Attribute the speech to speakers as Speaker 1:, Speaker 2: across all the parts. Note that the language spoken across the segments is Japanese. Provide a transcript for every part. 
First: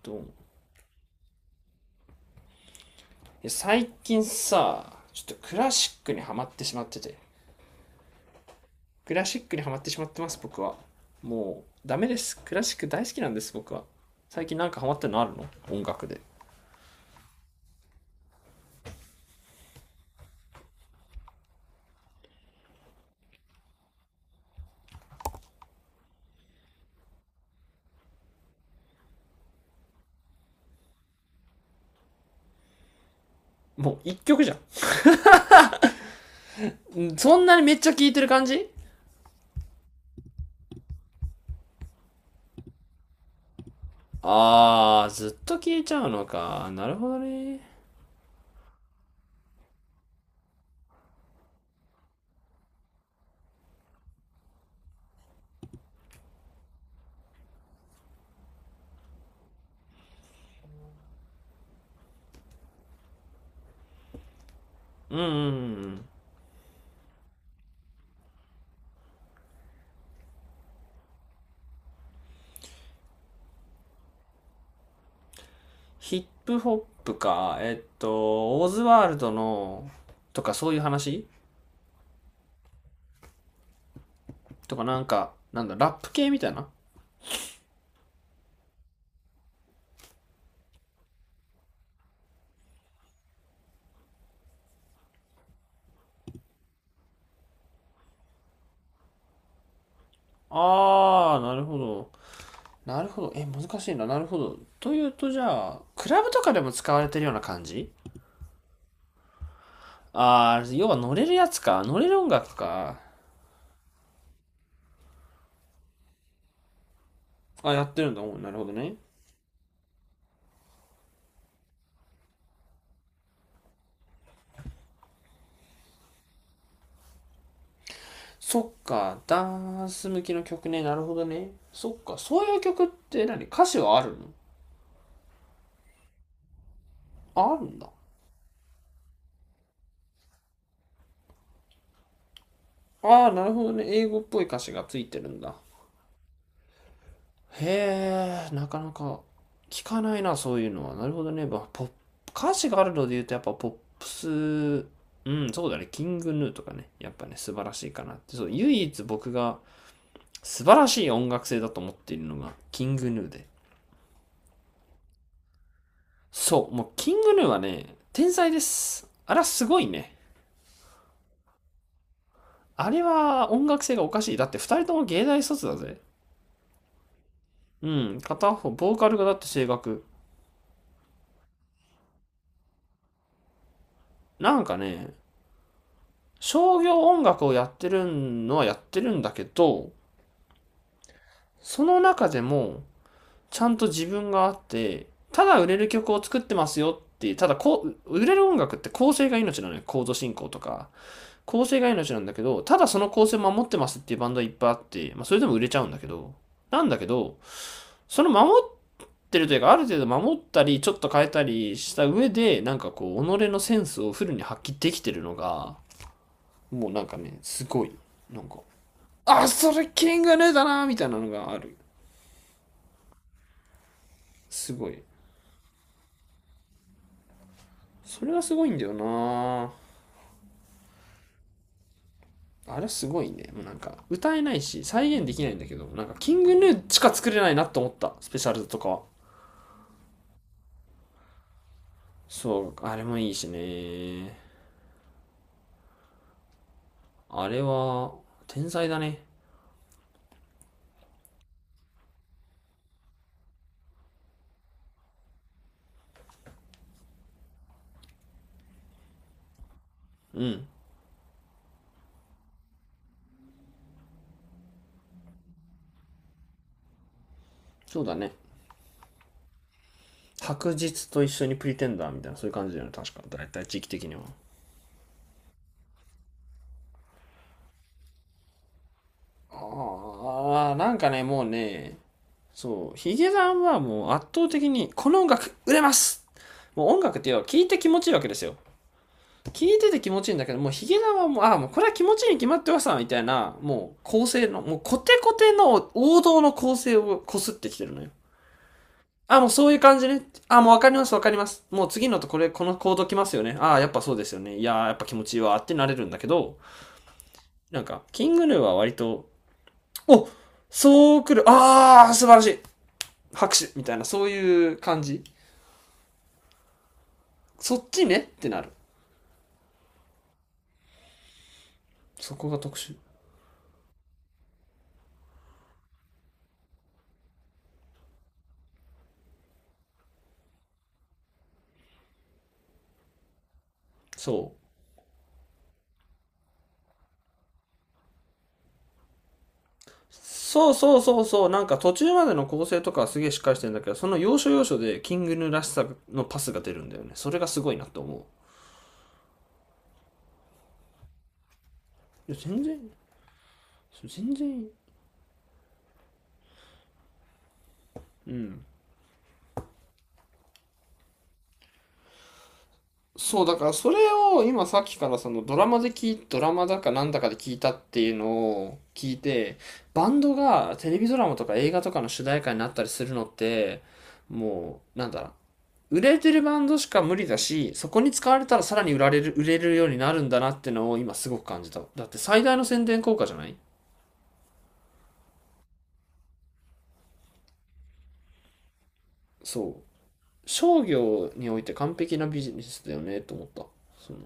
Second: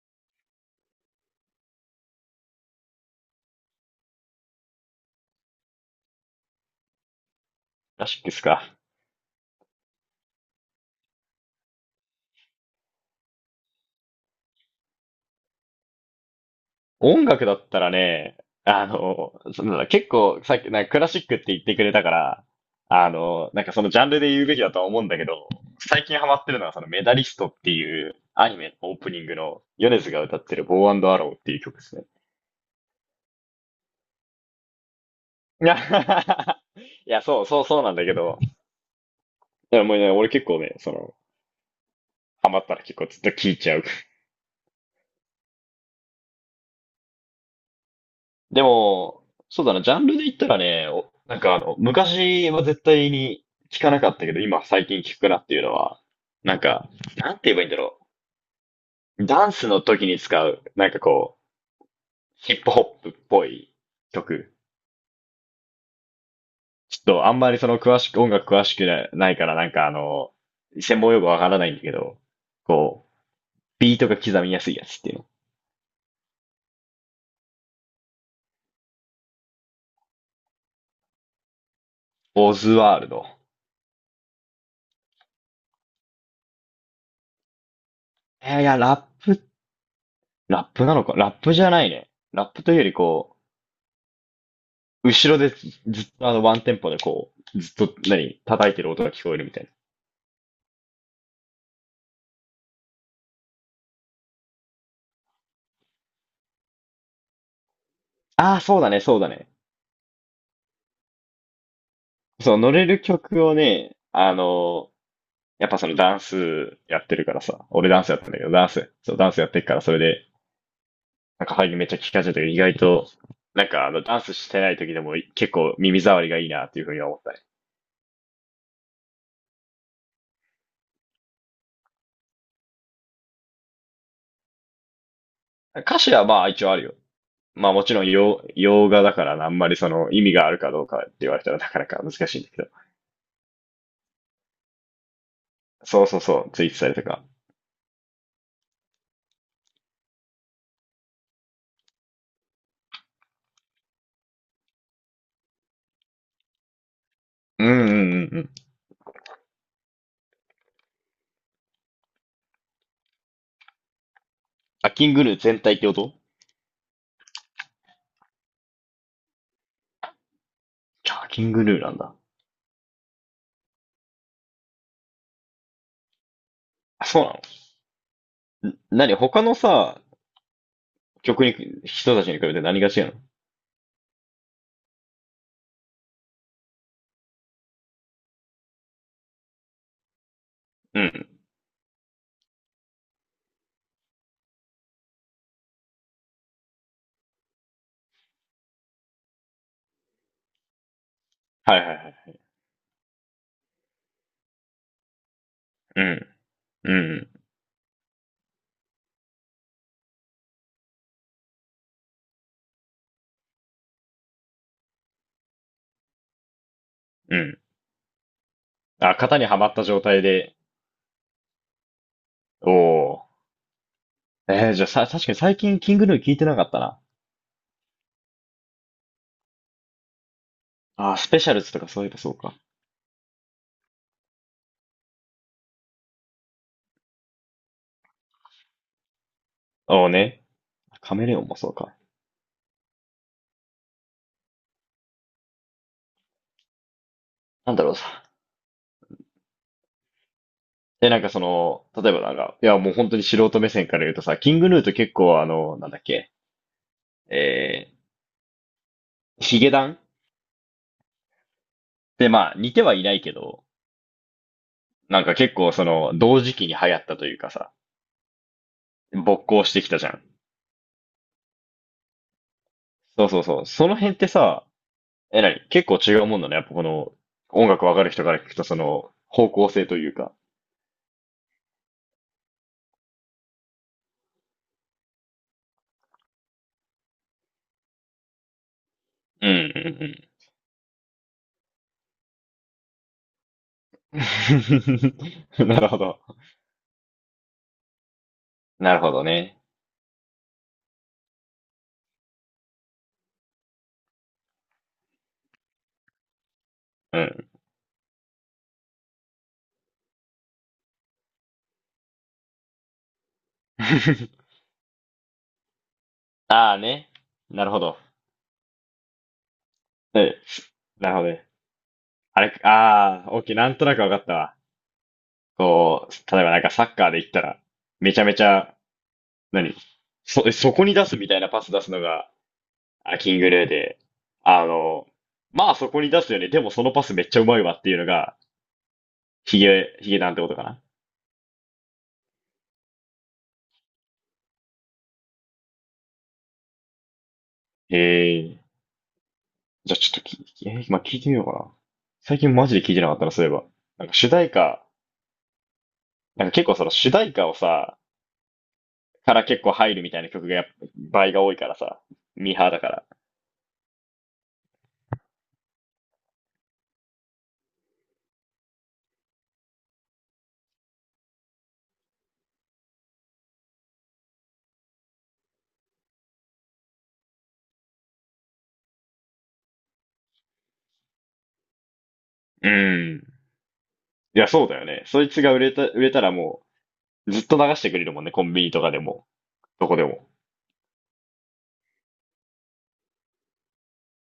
Speaker 1: どう思う？最近さ、ちょっとクラシックにはまってしまってて。
Speaker 2: クラシックっすか。
Speaker 1: クラシックにはまってしまってます、僕は。もうダメです、クラシック大好きなんです僕は。最近なんかハマってるのあるの？音楽で。
Speaker 2: 音楽だったらね、そなんだ、結構さっき、なんかクラシックって言ってくれたから、なんかそのジャンルで言うべきだとは思うんだけど、最近ハマってるのはそのメダリストっていうアニメのオープニングのヨネズが歌ってるボーアンドアローっていう曲ですね。
Speaker 1: もう一曲じゃ
Speaker 2: いや、い
Speaker 1: ん、
Speaker 2: や、
Speaker 1: そ
Speaker 2: そ
Speaker 1: ん
Speaker 2: う、
Speaker 1: な
Speaker 2: そ
Speaker 1: に
Speaker 2: う、
Speaker 1: めっ
Speaker 2: そう
Speaker 1: ち
Speaker 2: な
Speaker 1: ゃ
Speaker 2: ん
Speaker 1: 聴
Speaker 2: だ
Speaker 1: い
Speaker 2: け
Speaker 1: てる
Speaker 2: ど、
Speaker 1: 感じ？
Speaker 2: いや、もうね、俺結構ね、ハマったら結構ずっと聴いちゃう。
Speaker 1: あー、ずっと聴いちゃうのか、なるほどね。
Speaker 2: でも、そうだな、ジャンルで言ったらね、なんか、昔は絶対に聞かなかったけど、今最近聞くなっていうのは、なんか、なんて言えばいいんだろう。ダンスの時に使う、なんかこう、ヒップホップっぽい曲。
Speaker 1: うんうんうん。
Speaker 2: ちょっとあんまりその詳しく、音楽詳しくなないから、なんか、専門用語わからないんだけど、こう、ビートが刻みやすいやつっていうの。
Speaker 1: ヒップホップか、オーズワールドのとかそういう話？
Speaker 2: オズワールド。
Speaker 1: とかなんか、なんだラップ系みたいな。
Speaker 2: いや、ラップなのかラップじゃないね。ラップというよりこう、後ろでずっとワンテンポでこう、ずっと何、叩いてる音が聞こえるみたい
Speaker 1: あー、なるほど。なるほど。え、難しいな。なるほど。というと、じゃあ、クラブとかでも使われてるような感じ？
Speaker 2: な。ああ、そうだね、そうだね。
Speaker 1: ああ、要は乗れるやつか。乗れる音楽
Speaker 2: そう、乗れ
Speaker 1: か。
Speaker 2: る曲をね、やっぱそのダンスやってるからさ、
Speaker 1: あ、や
Speaker 2: 俺
Speaker 1: っ
Speaker 2: ダ
Speaker 1: て
Speaker 2: ン
Speaker 1: る
Speaker 2: ス
Speaker 1: ん
Speaker 2: やっ
Speaker 1: だ。
Speaker 2: てん
Speaker 1: お
Speaker 2: だ
Speaker 1: う、
Speaker 2: けど、
Speaker 1: なるほ
Speaker 2: ダン
Speaker 1: ど
Speaker 2: ス、
Speaker 1: ね。
Speaker 2: そう、ダンスやってるから、それで、なんか配慮めっちゃ聞かせゃるけど、意外と、なんか、ダンスしてない時でも結構耳障りがいいなっていうふうには思ったね。
Speaker 1: そっか。ダンス向きの曲ね。なるほどね。そっか。そういう曲って何、歌詞はあるの？
Speaker 2: 歌詞はまあ一応あるよ。
Speaker 1: あ、ある
Speaker 2: まあ
Speaker 1: ん
Speaker 2: も
Speaker 1: だ。
Speaker 2: ちろん洋画だからあんまりその意味があるかどうかって言われたらなかなか難しいんだけど。
Speaker 1: ああ、なるほどね。英語っぽい歌詞がついてるんだ。
Speaker 2: そうそうそう、ツイッタされたか。
Speaker 1: へえ、なかなか聞かないな、そういうのは。なるほどね。まあ、ポップ、歌詞があるので言うと、やっぱポップス、うん、そうだね。キングヌーとかね。やっぱね、素晴
Speaker 2: うん
Speaker 1: らしい
Speaker 2: う
Speaker 1: か
Speaker 2: ん
Speaker 1: なっ
Speaker 2: うん
Speaker 1: て。
Speaker 2: う
Speaker 1: そう、
Speaker 2: ん。
Speaker 1: 唯一僕が素晴らしい音楽性だと思っているのが、キングヌーで。
Speaker 2: あ、キングヌー全体ってこと？
Speaker 1: そう、もうキングヌーはね、天才です。あれはすごいね。
Speaker 2: あ、キングヌーなんだ。
Speaker 1: あれは音楽性がおかしい。だって二人とも芸大卒だぜ。
Speaker 2: あ、そうな
Speaker 1: うん、片方、
Speaker 2: の？ん、
Speaker 1: ボーカ
Speaker 2: 何
Speaker 1: ルがだっ
Speaker 2: 他
Speaker 1: て
Speaker 2: の
Speaker 1: 声
Speaker 2: さ、
Speaker 1: 楽。
Speaker 2: 曲に、人たちに比べて何が違うの？
Speaker 1: なんかね、商業音楽をやってるのはやってるんだけど、
Speaker 2: うん。
Speaker 1: その中でも、ちゃんと自分があって、ただ売れる曲を作ってますよっていう、ただこう、売れる音楽って構成が命なのよ。コード進行とか。構
Speaker 2: は
Speaker 1: 成
Speaker 2: いは
Speaker 1: が
Speaker 2: いは
Speaker 1: 命なんだ
Speaker 2: い。
Speaker 1: けど、ただその構成を守ってますっていうバンドはいっぱいあって、まあそれでも売れちゃうんだ
Speaker 2: う
Speaker 1: け
Speaker 2: ん。
Speaker 1: ど、なん
Speaker 2: う
Speaker 1: だけ
Speaker 2: ん。
Speaker 1: ど、その守ってるというか、ある程度守ったり、ちょっと変えたりした上で、なんかこう、己のセンスをフルに発揮できてるのが、もうなんか
Speaker 2: う
Speaker 1: ね、
Speaker 2: ん。
Speaker 1: すごい、なんか、
Speaker 2: あ、型に
Speaker 1: あ、
Speaker 2: はま
Speaker 1: そ
Speaker 2: った
Speaker 1: れ
Speaker 2: 状
Speaker 1: キン
Speaker 2: 態
Speaker 1: グヌー
Speaker 2: で。
Speaker 1: だなみたいなのがある。
Speaker 2: おお。
Speaker 1: す
Speaker 2: じゃあ
Speaker 1: ごい。
Speaker 2: さ、確かに最近キングヌー聞いてなかったな。
Speaker 1: それはすごいんだよな。
Speaker 2: あ、スペシャルズとかそういえばそうか。
Speaker 1: あれすごいね。もうなんか、歌えないし、再現できないんだけど、なんか、キングヌーしか作れないなと思った。スペシャルとかは。
Speaker 2: おおね。カメレオンもそうか。
Speaker 1: そう、あれもいいしね。あれ
Speaker 2: なんだろう
Speaker 1: は、
Speaker 2: さ。
Speaker 1: 天才だね。
Speaker 2: え、なんかその、例えばなんか、いやもう本当に素人目線から言うとさ、キングヌーと結構なんだっけ、えヒゲダンっ
Speaker 1: うん、
Speaker 2: てまあ似てはいないけど、なんか結構その、同時期に流行ったというかさ、
Speaker 1: そうだね。
Speaker 2: 勃興してきたじゃん。
Speaker 1: 白日と一緒にプリテンダーみたいな、そういう感じだよね。確か。
Speaker 2: そうそ
Speaker 1: だ
Speaker 2: う
Speaker 1: いた
Speaker 2: そ
Speaker 1: い
Speaker 2: う。
Speaker 1: 時期
Speaker 2: その
Speaker 1: 的に
Speaker 2: 辺っ
Speaker 1: は。
Speaker 2: てさ、え、なに結構違うもんだね。やっぱこの、音楽わかる人から聞くとその、方向性というか。
Speaker 1: ああ、なんかね、もうね、そう、ヒゲダンはもう圧倒的に、この音楽売れます、もう音楽っていうのは聞いて気持ちいいわけですよ。
Speaker 2: うん
Speaker 1: 聞いてて気
Speaker 2: う
Speaker 1: 持ちいいんだけど、もうヒゲダンはもう、ああ、もうこれは気持ちいいに決まってますみたいな、もう構成の、もう
Speaker 2: ん
Speaker 1: コテコテ
Speaker 2: うん。なる
Speaker 1: の
Speaker 2: ほど。
Speaker 1: 王道の構成をこすってきてるのよ。
Speaker 2: なるほど
Speaker 1: ああ、もう
Speaker 2: ね。
Speaker 1: そういう感じね。ああ、もうわかりますわかります。もう次のとこれ、このコード来ますよね。ああ、やっぱそうですよね。いやー、やっぱ気持ちいいわってなれるんだけど、
Speaker 2: うん。
Speaker 1: なんか、キングヌーは割と、お、そう来る、ああ、素晴らしい、拍手みたいな、そう いう感じ。
Speaker 2: ああね。なる
Speaker 1: そ
Speaker 2: ほ
Speaker 1: っ
Speaker 2: ど。
Speaker 1: ちねってなる。
Speaker 2: え、なるほどね。
Speaker 1: そ
Speaker 2: あ
Speaker 1: こが
Speaker 2: れ、
Speaker 1: 特殊。
Speaker 2: ああ、オッケー、OK なんとなくわかったわ。こう、例えばなんかサッカーで言ったら、めちゃめちゃ、何、そこに出すみたいなパス出すのが、あ、キングレーで、
Speaker 1: そう。
Speaker 2: あの、まあそこに出すよね。でもそのパスめっちゃうまいわっていうのが、ヒゲなんてことか
Speaker 1: そう
Speaker 2: な。
Speaker 1: そうそうそう。なんか途中までの構成とかはすげえしっかりしてるんだけど、その要所要所でキングヌーらしさのパスが出るんだよね。それがすごいなっ
Speaker 2: へ
Speaker 1: て思う。
Speaker 2: えー。じゃあちょっとき、えー、今聞いてみようかな。
Speaker 1: いや、
Speaker 2: 最近
Speaker 1: 全
Speaker 2: マジ
Speaker 1: 然、
Speaker 2: で聞いてなかったな、そういえば。なんか主
Speaker 1: 全
Speaker 2: 題
Speaker 1: 然いい。
Speaker 2: 歌、なんか結構その主題歌をさ、
Speaker 1: うん。
Speaker 2: から結構入るみたいな曲がやっぱ倍が多いからさ、ミーハーだから。
Speaker 1: そう、だからそれを今さっきからそのドラマで聞い、ドラマだかなんだかで聞いたっていうのを聞いて、バンドがテレビドラマとか映画とかの主題歌になったりするのって、もう、なんだ、売れてるバンドしか無理だし、そこに使われたらさらに売られる、売れるようになるんだなってのを今すごく感じた。だって最大の
Speaker 2: う
Speaker 1: 宣伝効
Speaker 2: ん。
Speaker 1: 果じ
Speaker 2: い
Speaker 1: ゃない？
Speaker 2: や、そうだよね。そいつが売れたらもう、ずっと流してくれるもんね、コンビニとかでも、
Speaker 1: そう。
Speaker 2: どこでも。
Speaker 1: 商業において完璧なビジネスだよねと思った。その、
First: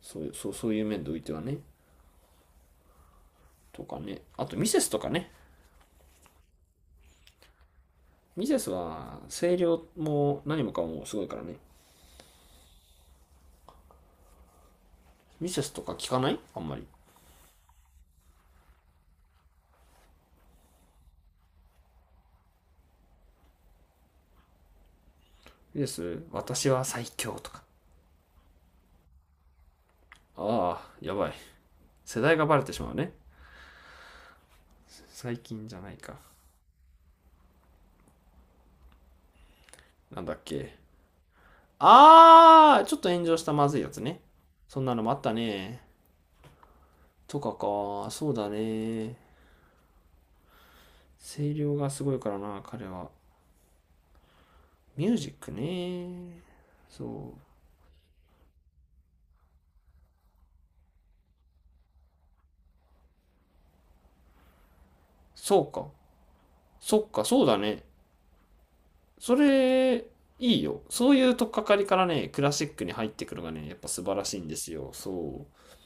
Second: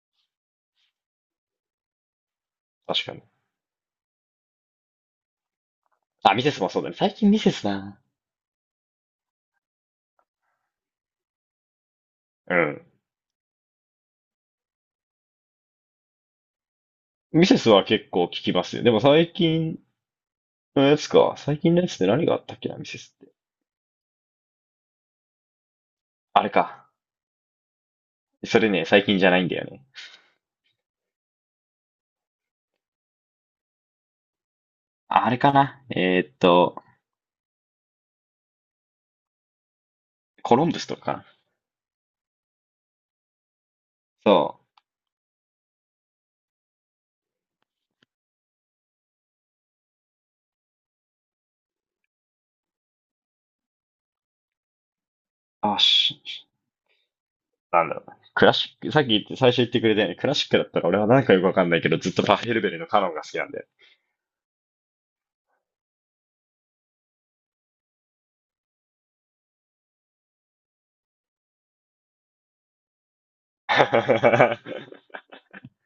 Speaker 1: そういう、そうそういう面でおいてはね。
Speaker 2: 確かに。
Speaker 1: とかね。あとミセスとかね。
Speaker 2: あ、ミセスもそうだね。最近ミセスな。
Speaker 1: ミセスは声量も何もかもすごいからね。
Speaker 2: うん。
Speaker 1: ミセスとか聞かないあんまり。
Speaker 2: ミセスは結構聞きますよ。でも最近のやつか。最近のやつって何があったっけな、ミセスって。
Speaker 1: ミセス、
Speaker 2: あれ
Speaker 1: 私は
Speaker 2: か。
Speaker 1: 最強とか。
Speaker 2: それね、最近じゃないんだよね。
Speaker 1: ああ、やばい。世代がバレてしまうね。
Speaker 2: ああ
Speaker 1: 最
Speaker 2: れか
Speaker 1: 近じゃ
Speaker 2: な。
Speaker 1: ないか。なんだっ
Speaker 2: コロンブ
Speaker 1: け。
Speaker 2: スとかかな。
Speaker 1: あー、ちょっと炎上したまずいやつね。
Speaker 2: そ
Speaker 1: そ
Speaker 2: う。
Speaker 1: んなのもあったね。とかか、そうだね。声量がすごいからな、彼は。ミュージック
Speaker 2: あ、
Speaker 1: ね。そう。
Speaker 2: なんだろうな。クラシック、さっき言って、最初言ってくれたよね。クラシックだったら俺はなんかよくわかんないけど、ずっとパヘルベルのカノンが好きなんで。
Speaker 1: そうか。そっか、そうだね。それ、いいよ。そういうとっかかりからね、クラシックに入ってくるのがね、やっぱ素晴らしいんですよ。そう。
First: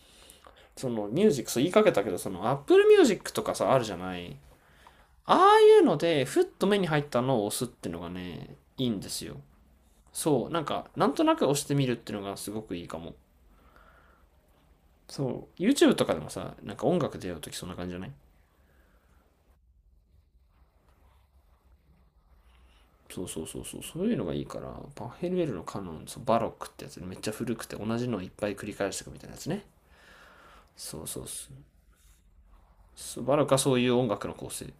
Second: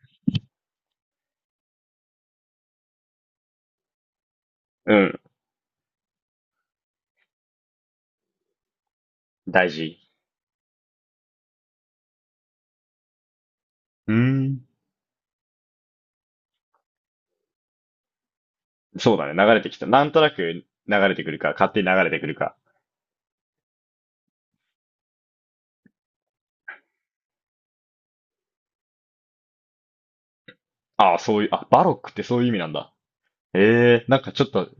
Speaker 1: そのミュージック、そう言いかけたけど、その Apple Music とかさ、あるじゃない？
Speaker 2: うん。
Speaker 1: ああいうので、ふっと目に入ったのを押すってのがね、いいんですよ。
Speaker 2: 大事。
Speaker 1: そう、なんか、なんとなく押してみるっていうのがすごくいいかも。
Speaker 2: うーん。
Speaker 1: そう、YouTube とかでもさ、なんか音楽出ようとき、そんな感じじゃない？
Speaker 2: そうだね。流れてきた。なんとなく流れてくるか、勝手に流れてくるか。
Speaker 1: そうそうそうそう、そういうのがいいから、パヘルエルのカノン、そうバロックってやつでめっちゃ古くて同じのをいっぱい繰り返していくみたいなやつね。そう
Speaker 2: ああ、
Speaker 1: そう
Speaker 2: そうい
Speaker 1: そ
Speaker 2: う、
Speaker 1: う。
Speaker 2: あ、バロックってそういう意味なんだ。
Speaker 1: そうバロックはそういう
Speaker 2: ええ、
Speaker 1: 音
Speaker 2: なん
Speaker 1: 楽
Speaker 2: か
Speaker 1: の
Speaker 2: ちょっ
Speaker 1: 構
Speaker 2: と
Speaker 1: 成。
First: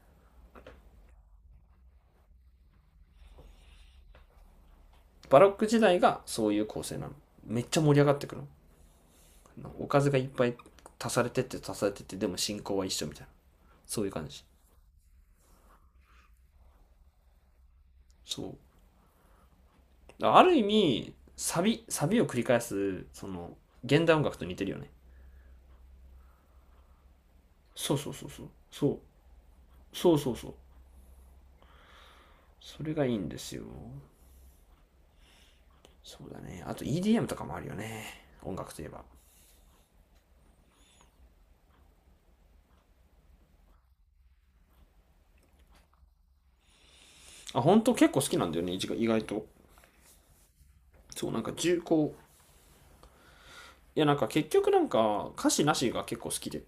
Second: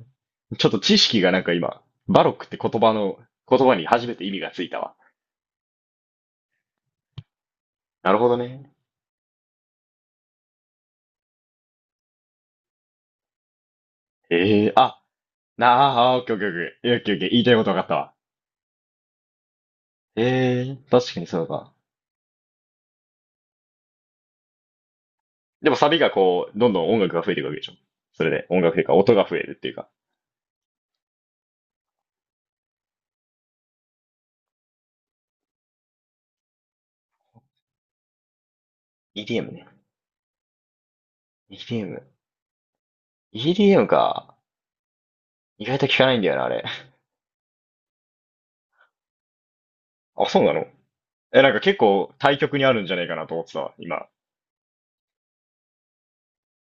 Speaker 2: ちょっと知識がなんか今、バロックって言葉に初めて意味がついたわ。
Speaker 1: バロック時代がそういう構成なの。めっちゃ盛り上
Speaker 2: な
Speaker 1: がっ
Speaker 2: る
Speaker 1: て
Speaker 2: ほ
Speaker 1: く
Speaker 2: ど
Speaker 1: の。
Speaker 2: ね。
Speaker 1: おかずがいっぱい足されてって足されてって、でも進行は一緒みたいな。そういう感じ。
Speaker 2: ええー、あ、なあ、あ、オッケーオッケーオッケー。オッケーオッケー。言いたいこと分かったわ。
Speaker 1: そう。
Speaker 2: え
Speaker 1: ある意
Speaker 2: えー、
Speaker 1: 味
Speaker 2: 確かにそう
Speaker 1: サ
Speaker 2: だ。
Speaker 1: ビサビを繰り返すその現代音楽と似てるよね。
Speaker 2: でもサビがこう、どんどん音楽が増えていくわけでしょ。
Speaker 1: そうそう
Speaker 2: そ
Speaker 1: そう
Speaker 2: れ
Speaker 1: そ
Speaker 2: で、
Speaker 1: う
Speaker 2: 音楽という
Speaker 1: そ
Speaker 2: か、
Speaker 1: う
Speaker 2: 音が増えるっていうか。
Speaker 1: そうそうそう。それがいいんですよ。そうだね、あと EDM とかもあるよね。音楽といえば。
Speaker 2: EDM ね。EDM。EDM か。意外と聞かないんだよな、あれ。
Speaker 1: あ、本当結構好きなんだよね、意外、意外と。
Speaker 2: あ、そうなの？
Speaker 1: そう、な
Speaker 2: え、
Speaker 1: ん
Speaker 2: な
Speaker 1: か
Speaker 2: んか結
Speaker 1: 重厚、
Speaker 2: 構対極にあるんじゃないかなと思ってたわ、
Speaker 1: いや、
Speaker 2: 今。
Speaker 1: なんか結局なんか歌詞なしが結構好きで、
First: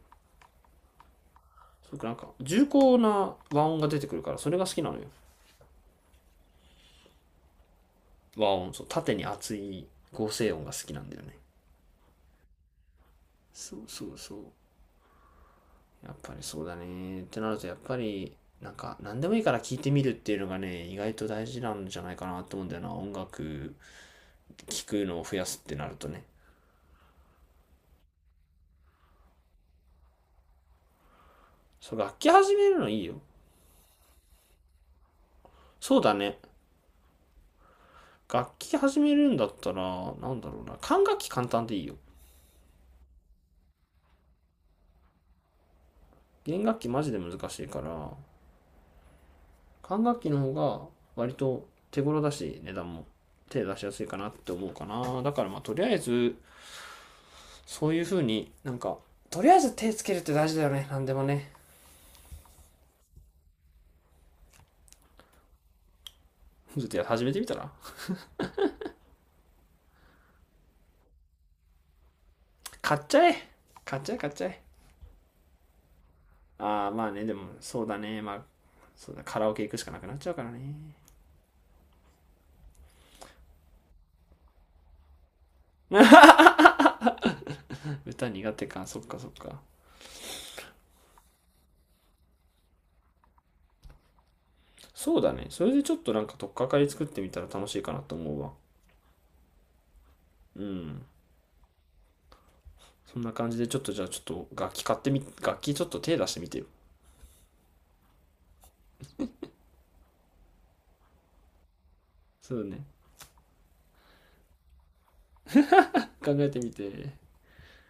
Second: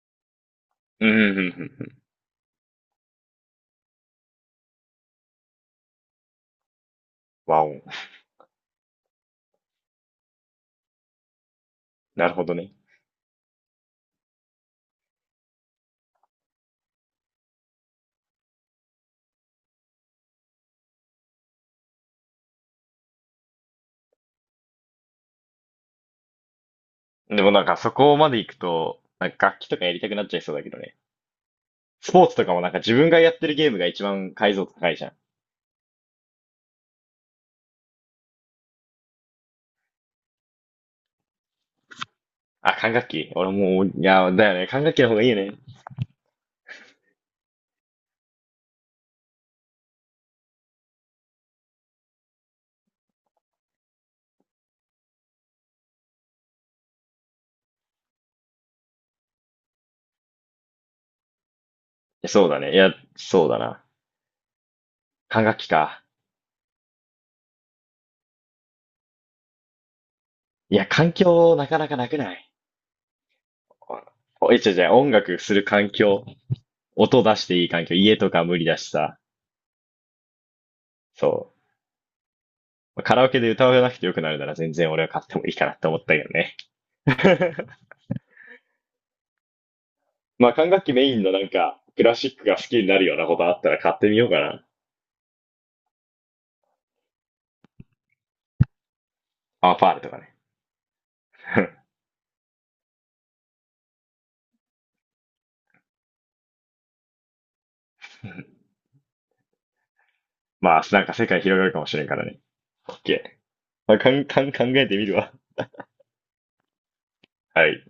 Speaker 2: うん、うん、うん、う
Speaker 1: す
Speaker 2: ん。
Speaker 1: ご、なんか重厚な和音が出てくるからそれが好きなのよ。
Speaker 2: わお。
Speaker 1: 和音、そう縦に厚い合成音が好きなんだよね。
Speaker 2: なるほどね。
Speaker 1: そうそうそう。やっぱりそうだね。ってなると、やっぱり、なんか、何でもいいから聞いてみるっていうのがね、意外と大事なんじゃないかなと思うんだよな。音楽、聴くのを増やすってなるとね。
Speaker 2: でもなんかそこまで行くと、なんか楽器とかやりたくなっちゃいそうだけどね。
Speaker 1: そう、
Speaker 2: ス
Speaker 1: 楽
Speaker 2: ポー
Speaker 1: 器
Speaker 2: ツと
Speaker 1: 始
Speaker 2: かも
Speaker 1: め
Speaker 2: なん
Speaker 1: る
Speaker 2: か
Speaker 1: の
Speaker 2: 自
Speaker 1: いい
Speaker 2: 分
Speaker 1: よ。
Speaker 2: がやってるゲームが一番解像度高いじゃん。
Speaker 1: そうだね。楽器始めるんだったら、なんだろうな。管楽器簡単でいいよ。
Speaker 2: あ、管楽器俺もう、いや、だよね。管楽器の方がいいよね。い
Speaker 1: 弦楽器マジで難しいから、管楽器の方が割と手頃だし、値段も手出しやすいかなって思うかな。だからまあ、とりあえず、そういう風になんか、とりあえず手つけるって大事だよね。何でもね。
Speaker 2: や、そうだね。いや、そうだな。管楽器か。
Speaker 1: ちょっとや始めてみたら？
Speaker 2: いや、環境なかなかなくない？
Speaker 1: 買っちゃえ買っちゃえ買っちゃ
Speaker 2: おえ、
Speaker 1: え。
Speaker 2: 違う違う、音楽する環境。
Speaker 1: ああまあ
Speaker 2: 音
Speaker 1: ね、で
Speaker 2: 出し
Speaker 1: も
Speaker 2: ていい
Speaker 1: そう
Speaker 2: 環境。
Speaker 1: だ
Speaker 2: 家
Speaker 1: ね、
Speaker 2: と
Speaker 1: まあ、
Speaker 2: か無理だし
Speaker 1: そう
Speaker 2: さ。
Speaker 1: だ、カラオケ行くしかなくなっちゃうからね。
Speaker 2: そう。カラオケで歌わなくてよくなるなら全然俺は買ってもいいかなって思ったけどね。
Speaker 1: 歌苦手か、そっかそっか。
Speaker 2: まあ管楽器メインのなんか、クラシックが好きになるようなことあったら買ってみようかな。
Speaker 1: そうだね、それでちょっとなんか取っかかり作ってみたら楽しいかなと思うわ。
Speaker 2: アンファールとかね。
Speaker 1: うん、 そんな感じで、ちょっとじゃあちょっと楽器買ってみ、楽器ちょっと手出してみてよ。
Speaker 2: まあ、なんか世界広がるかもしれんからね。
Speaker 1: そうね、
Speaker 2: OK。まあ、かんかん考えてみるわ。
Speaker 1: 考えてみて。
Speaker 2: はい。